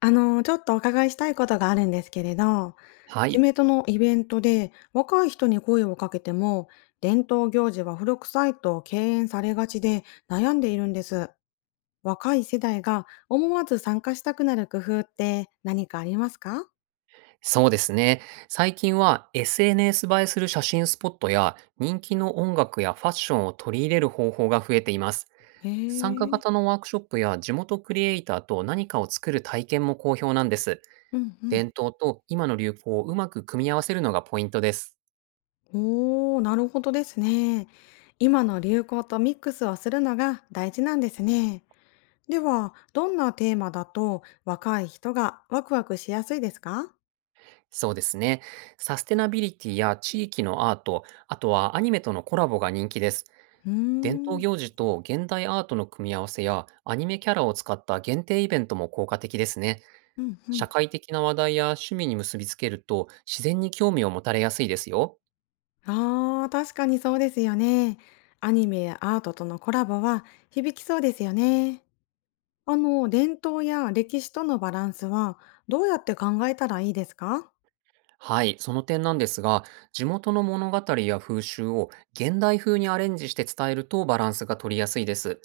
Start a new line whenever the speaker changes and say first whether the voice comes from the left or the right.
left: ちょっとお伺いしたいことがあるんですけれど、
right: は
left: 地
right: い、
left: 元のイベントで若い人に声をかけても、伝統行事は古臭いと敬遠されがちで悩んでいるんです。若い世代が思わず参加したくなる工夫って何かありますか？
right: そうですね。最近は SNS 映えする写真スポットや人気の音楽やファッションを取り入れる方法が増えています。
left: へ
right: 参加
left: え。
right: 型のワークショップや地元クリエイターと何かを作る体験も好評なんです。
left: うんうん。
right: 伝統と今の流行をうまく組み合わせるのがポイントです。
left: おお、なるほどですね。今の流行とミックスをするのが大事なんですね。では、どんなテーマだと若い人がワクワクしやすいですか？
right: そうですね。サステナビリティや地域のアート、あとはアニメとのコラボが人気です。
left: うー
right: 伝統
left: ん。
right: 行事と現代アートの組み合わせやアニメキャラを使った限定イベントも効果的ですね。
left: うんうん。
right: 社会的な話題や趣味に結びつけると自然に興味を持たれやすいですよ。
left: ああ、確かにそうですよね。アニメやアートとのコラボは響きそうですよね。あの、伝統や歴史とのバランスはどうやって考えたらいいですか？
right: はい、その点なんですが、地元の物語や風習を現代風にアレンジして伝えるとバランスが取りやすいです。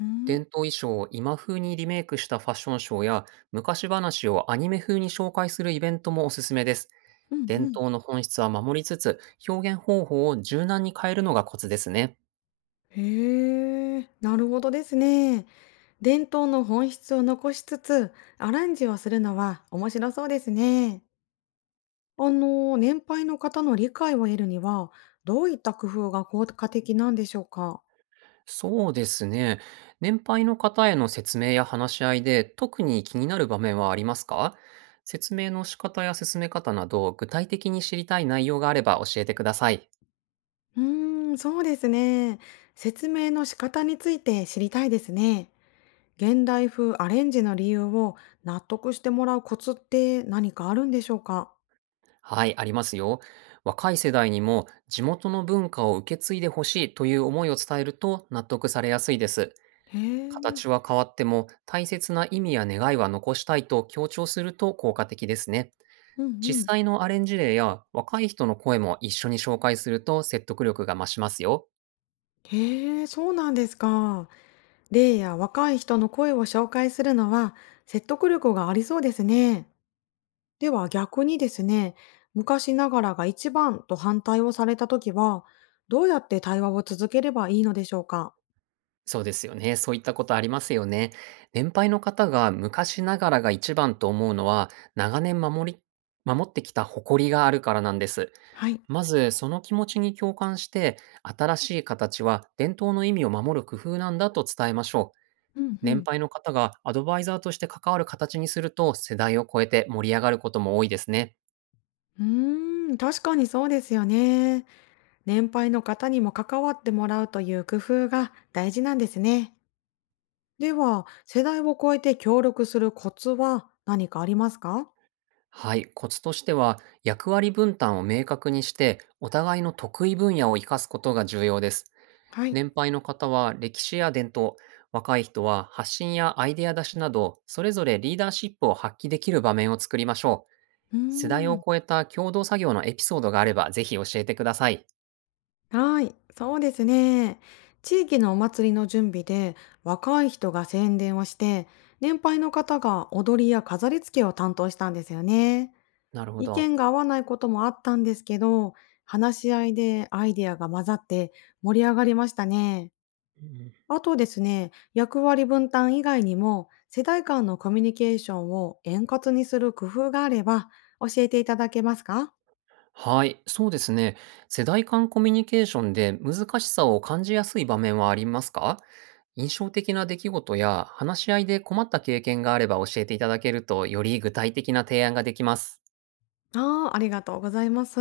left: うーん。
right: 伝統衣装を今風にリメイクしたファッションショーや昔話をアニメ風に紹介するイベントもおすすめです。
left: うん
right: 伝
left: うん。
right: 統の本質は守りつつ、表現方法を柔軟に変えるのがコツですね。
left: へえ、なるほどですね。伝統の本質を残しつつ、アレンジをするのは面白そうですね。あの、年配の方の理解を得るには、どういった工夫が効果的なんでしょうか？
right: そうですね。年配の方への説明や話し合いで、特に気になる場面はありますか。説明の仕方や進め方など、具体的に知りたい内容があれば教えてください。
left: うーん、そうですね。説明の仕方について知りたいですね。現代風アレンジの理由を納得してもらうコツって何かあるんでしょうか？
right: はい、ありますよ。若い世代にも地元の文化を受け継いでほしいという思いを伝えると納得されやすいです。
left: へえ、
right: 形は変わっても大切な意味や願いは残したいと強調すると効果的ですね。
left: うんう
right: 実
left: ん。
right: 際のアレンジ例や若い人の声も一緒に紹介すると説得力が増しますよ。
left: へえ、そうなんですか。例や若い人の声を紹介するのは説得力がありそうですね。では逆にですね、昔ながらが一番と反対をされた時は、どうやって対話を続ければいいのでしょうか？
right: そうですよね。そういったことありますよね。年配の方が昔ながらが一番と思うのは長年守り、守ってきた誇りがあるからなんです。
left: はい。
right: まずその気持ちに共感して新しい形は伝統の意味を守る工夫なんだと伝えましょう。
left: うんう
right: 年
left: ん。
right: 配の方がアドバイザーとして関わる形にすると世代を超えて盛り上がることも多いですね。
left: うーん、確かにそうですよね。年配の方にも関わってもらうという工夫が大事なんですね。では、世代を超えて協力するコツは何かありますか？
right: はい、コツとしては役割分担を明確にしてお互いの得意分野を生かすことが重要です。
left: はい。
right: 年配の方は歴史や伝統、若い人は発信やアイデア出しなどそれぞれリーダーシップを発揮できる場面を作りましょう。
left: うー
right: 世代を
left: ん、
right: 超えた共同作業のエピソードがあればぜひ教えてください。
left: はい、そうですね。地域のお祭りの準備で若い人が宣伝をして、年配の方が踊りや飾り付けを担当したんですよね。
right: なるほ
left: 意
right: ど。
left: 見が合わないこともあったんですけど、話し合いでアイデアが混ざって盛り上がりましたね。
right: うん。
left: あとですね、役割分担以外にも、世代間のコミュニケーションを円滑にする工夫があれば教えていただけますか？
right: はい、そうですね。世代間コミュニケーションで難しさを感じやすい場面はありますか。印象的な出来事や話し合いで困った経験があれば教えていただけるとより具体的な提案ができます。
left: ああ、ありがとうございます。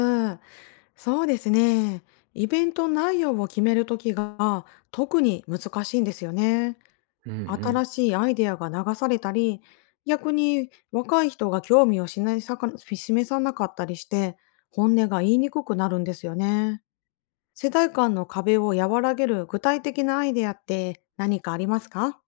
left: そうですね。イベント内容を決めるときが特に難しいんですよね。
right: うんうん。
left: 新しいアイデアが流されたり、逆に若い人が興味を示さなかったりして、本音が言いにくくなるんですよね。世代間の壁を和らげる具体的なアイデアって何かありますか？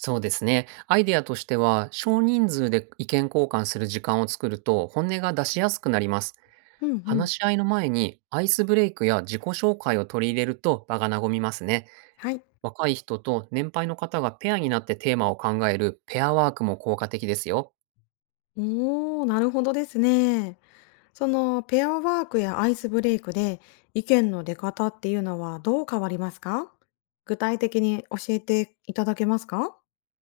right: そうですね。アイデアとしては少人数で意見交換する時間を作ると本音が出しやすくなります。
left: うんうん。
right: 話し合いの前にアイスブレイクや自己紹介を取り入れると場が和みますね。
left: はい。
right: 若い人と年配の方がペアになってテーマを考えるペアワークも効果的ですよ。
left: おー、なるほどですね。そのペアワークやアイスブレイクで意見の出方っていうのはどう変わりますか？具体的に教えていただけますか？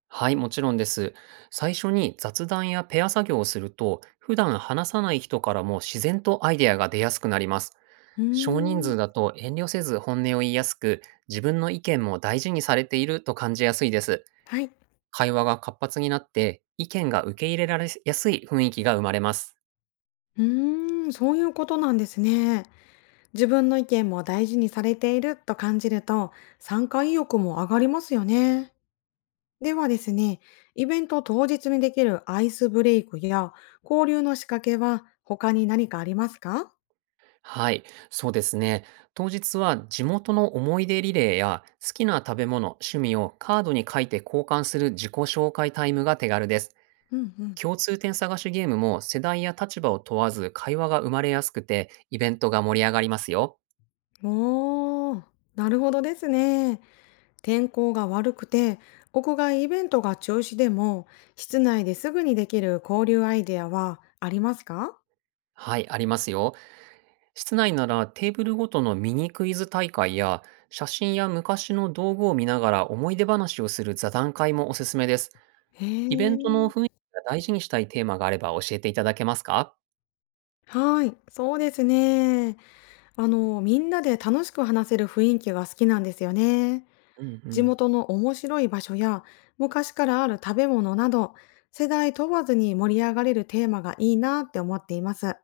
right: はい、もちろんです。最初に雑談やペア作業をすると、普段話さない人からも自然とアイデアが出やすくなります。
left: うー
right: 少人数
left: ん。
right: だと遠慮せず本音を言いやすく、自分の意見も大事にされていると感じやすいです。
left: はい。
right: 会話が活発になって、意見が受け入れられやすい雰囲気が生まれます。
left: うーん、そういうことなんですね。自分の意見も大事にされていると感じると、参加意欲も上がりますよね。ではですね、イベント当日にできるアイスブレイクや交流の仕掛けは他に何かありますか？
right: はい、そうですね。当日は地元の思い出リレーや好きな食べ物、趣味をカードに書いて交換する自己紹介タイムが手軽です。
left: うんうん。
right: 共通点探しゲームも世代や立場を問わず会話が生まれやすくてイベントが盛り上がりますよ。
left: おー、なるほどですね。天候が悪くて、屋外イベントが中止でも、室内ですぐにできる交流アイデアはありますか？
right: はい、ありますよ。室内ならテーブルごとのミニクイズ大会や写真や昔の道具を見ながら思い出話をする座談会もおすすめです。
left: へ
right: イベントの
left: ー。
right: 雰囲気が大事にしたいテーマがあれば教えていただけますか。
left: はい、そうですね。あの、みんなで楽しく話せる雰囲気が好きなんですよね。
right: うんう
left: 地
right: ん。
left: 元の面白い場所や昔からある食べ物など、世代問わずに盛り上がれるテーマがいいなって思っています。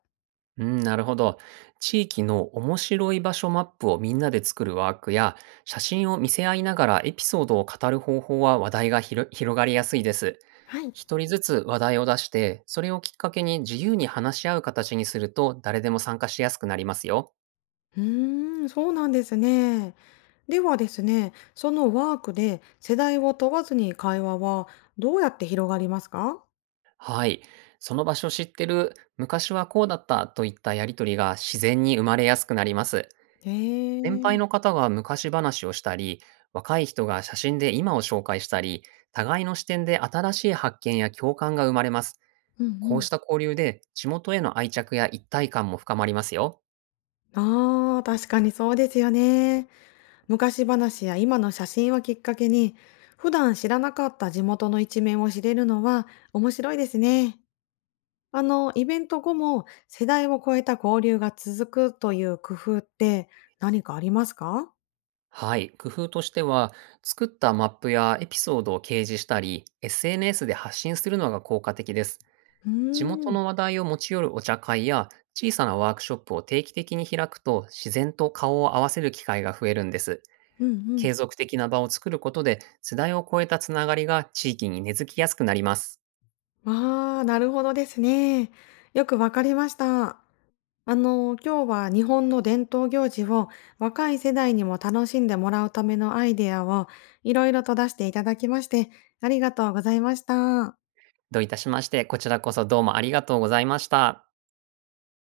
right: うん、なるほど。地域の面白い場所マップをみんなで作るワークや、写真を見せ合いながらエピソードを語る方法は話題が広広がりやすいです。
left: はい。
right: 一人ずつ話題を出して、それをきっかけに自由に話し合う形にすると誰でも参加しやすくなりますよ。
left: うーん、そうなんですね。ではですね、そのワークで世代を問わずに会話はどうやって広がりますか？
right: はい。その場所知ってる、昔はこうだったといったやりとりが自然に生まれやすくなります。
left: へ
right: 年配の
left: え。
right: 方が昔話をしたり、若い人が写真で今を紹介したり、互いの視点で新しい発見や共感が生まれます。
left: うんう
right: こう
left: ん。
right: した交流で地元への愛着や一体感も深まりますよ。
left: ああ、確かにそうですよね。昔話や今の写真をきっかけに、普段知らなかった地元の一面を知れるのは面白いですね。あの、イベント後も世代を超えた交流が続くという工夫って何かありますか？
right: はい。工夫としては、作ったマップやエピソードを掲示したり、SNS で発信するのが効果的です。
left: うー
right: 地元
left: ん、
right: の話題を持ち寄るお茶会や小さなワークショップを定期的に開くと自然と顔を合わせる機会が増えるんです。
left: うんうん。
right: 継続的な場を作ることで、世代を超えたつながりが地域に根付きやすくなります。
left: ああ、なるほどですね。よくわかりました。あの、今日は日本の伝統行事を若い世代にも楽しんでもらうためのアイデアをいろいろと出していただきまして、ありがとうございました。
right: どういたしまして、こちらこそどうもありがとうございました。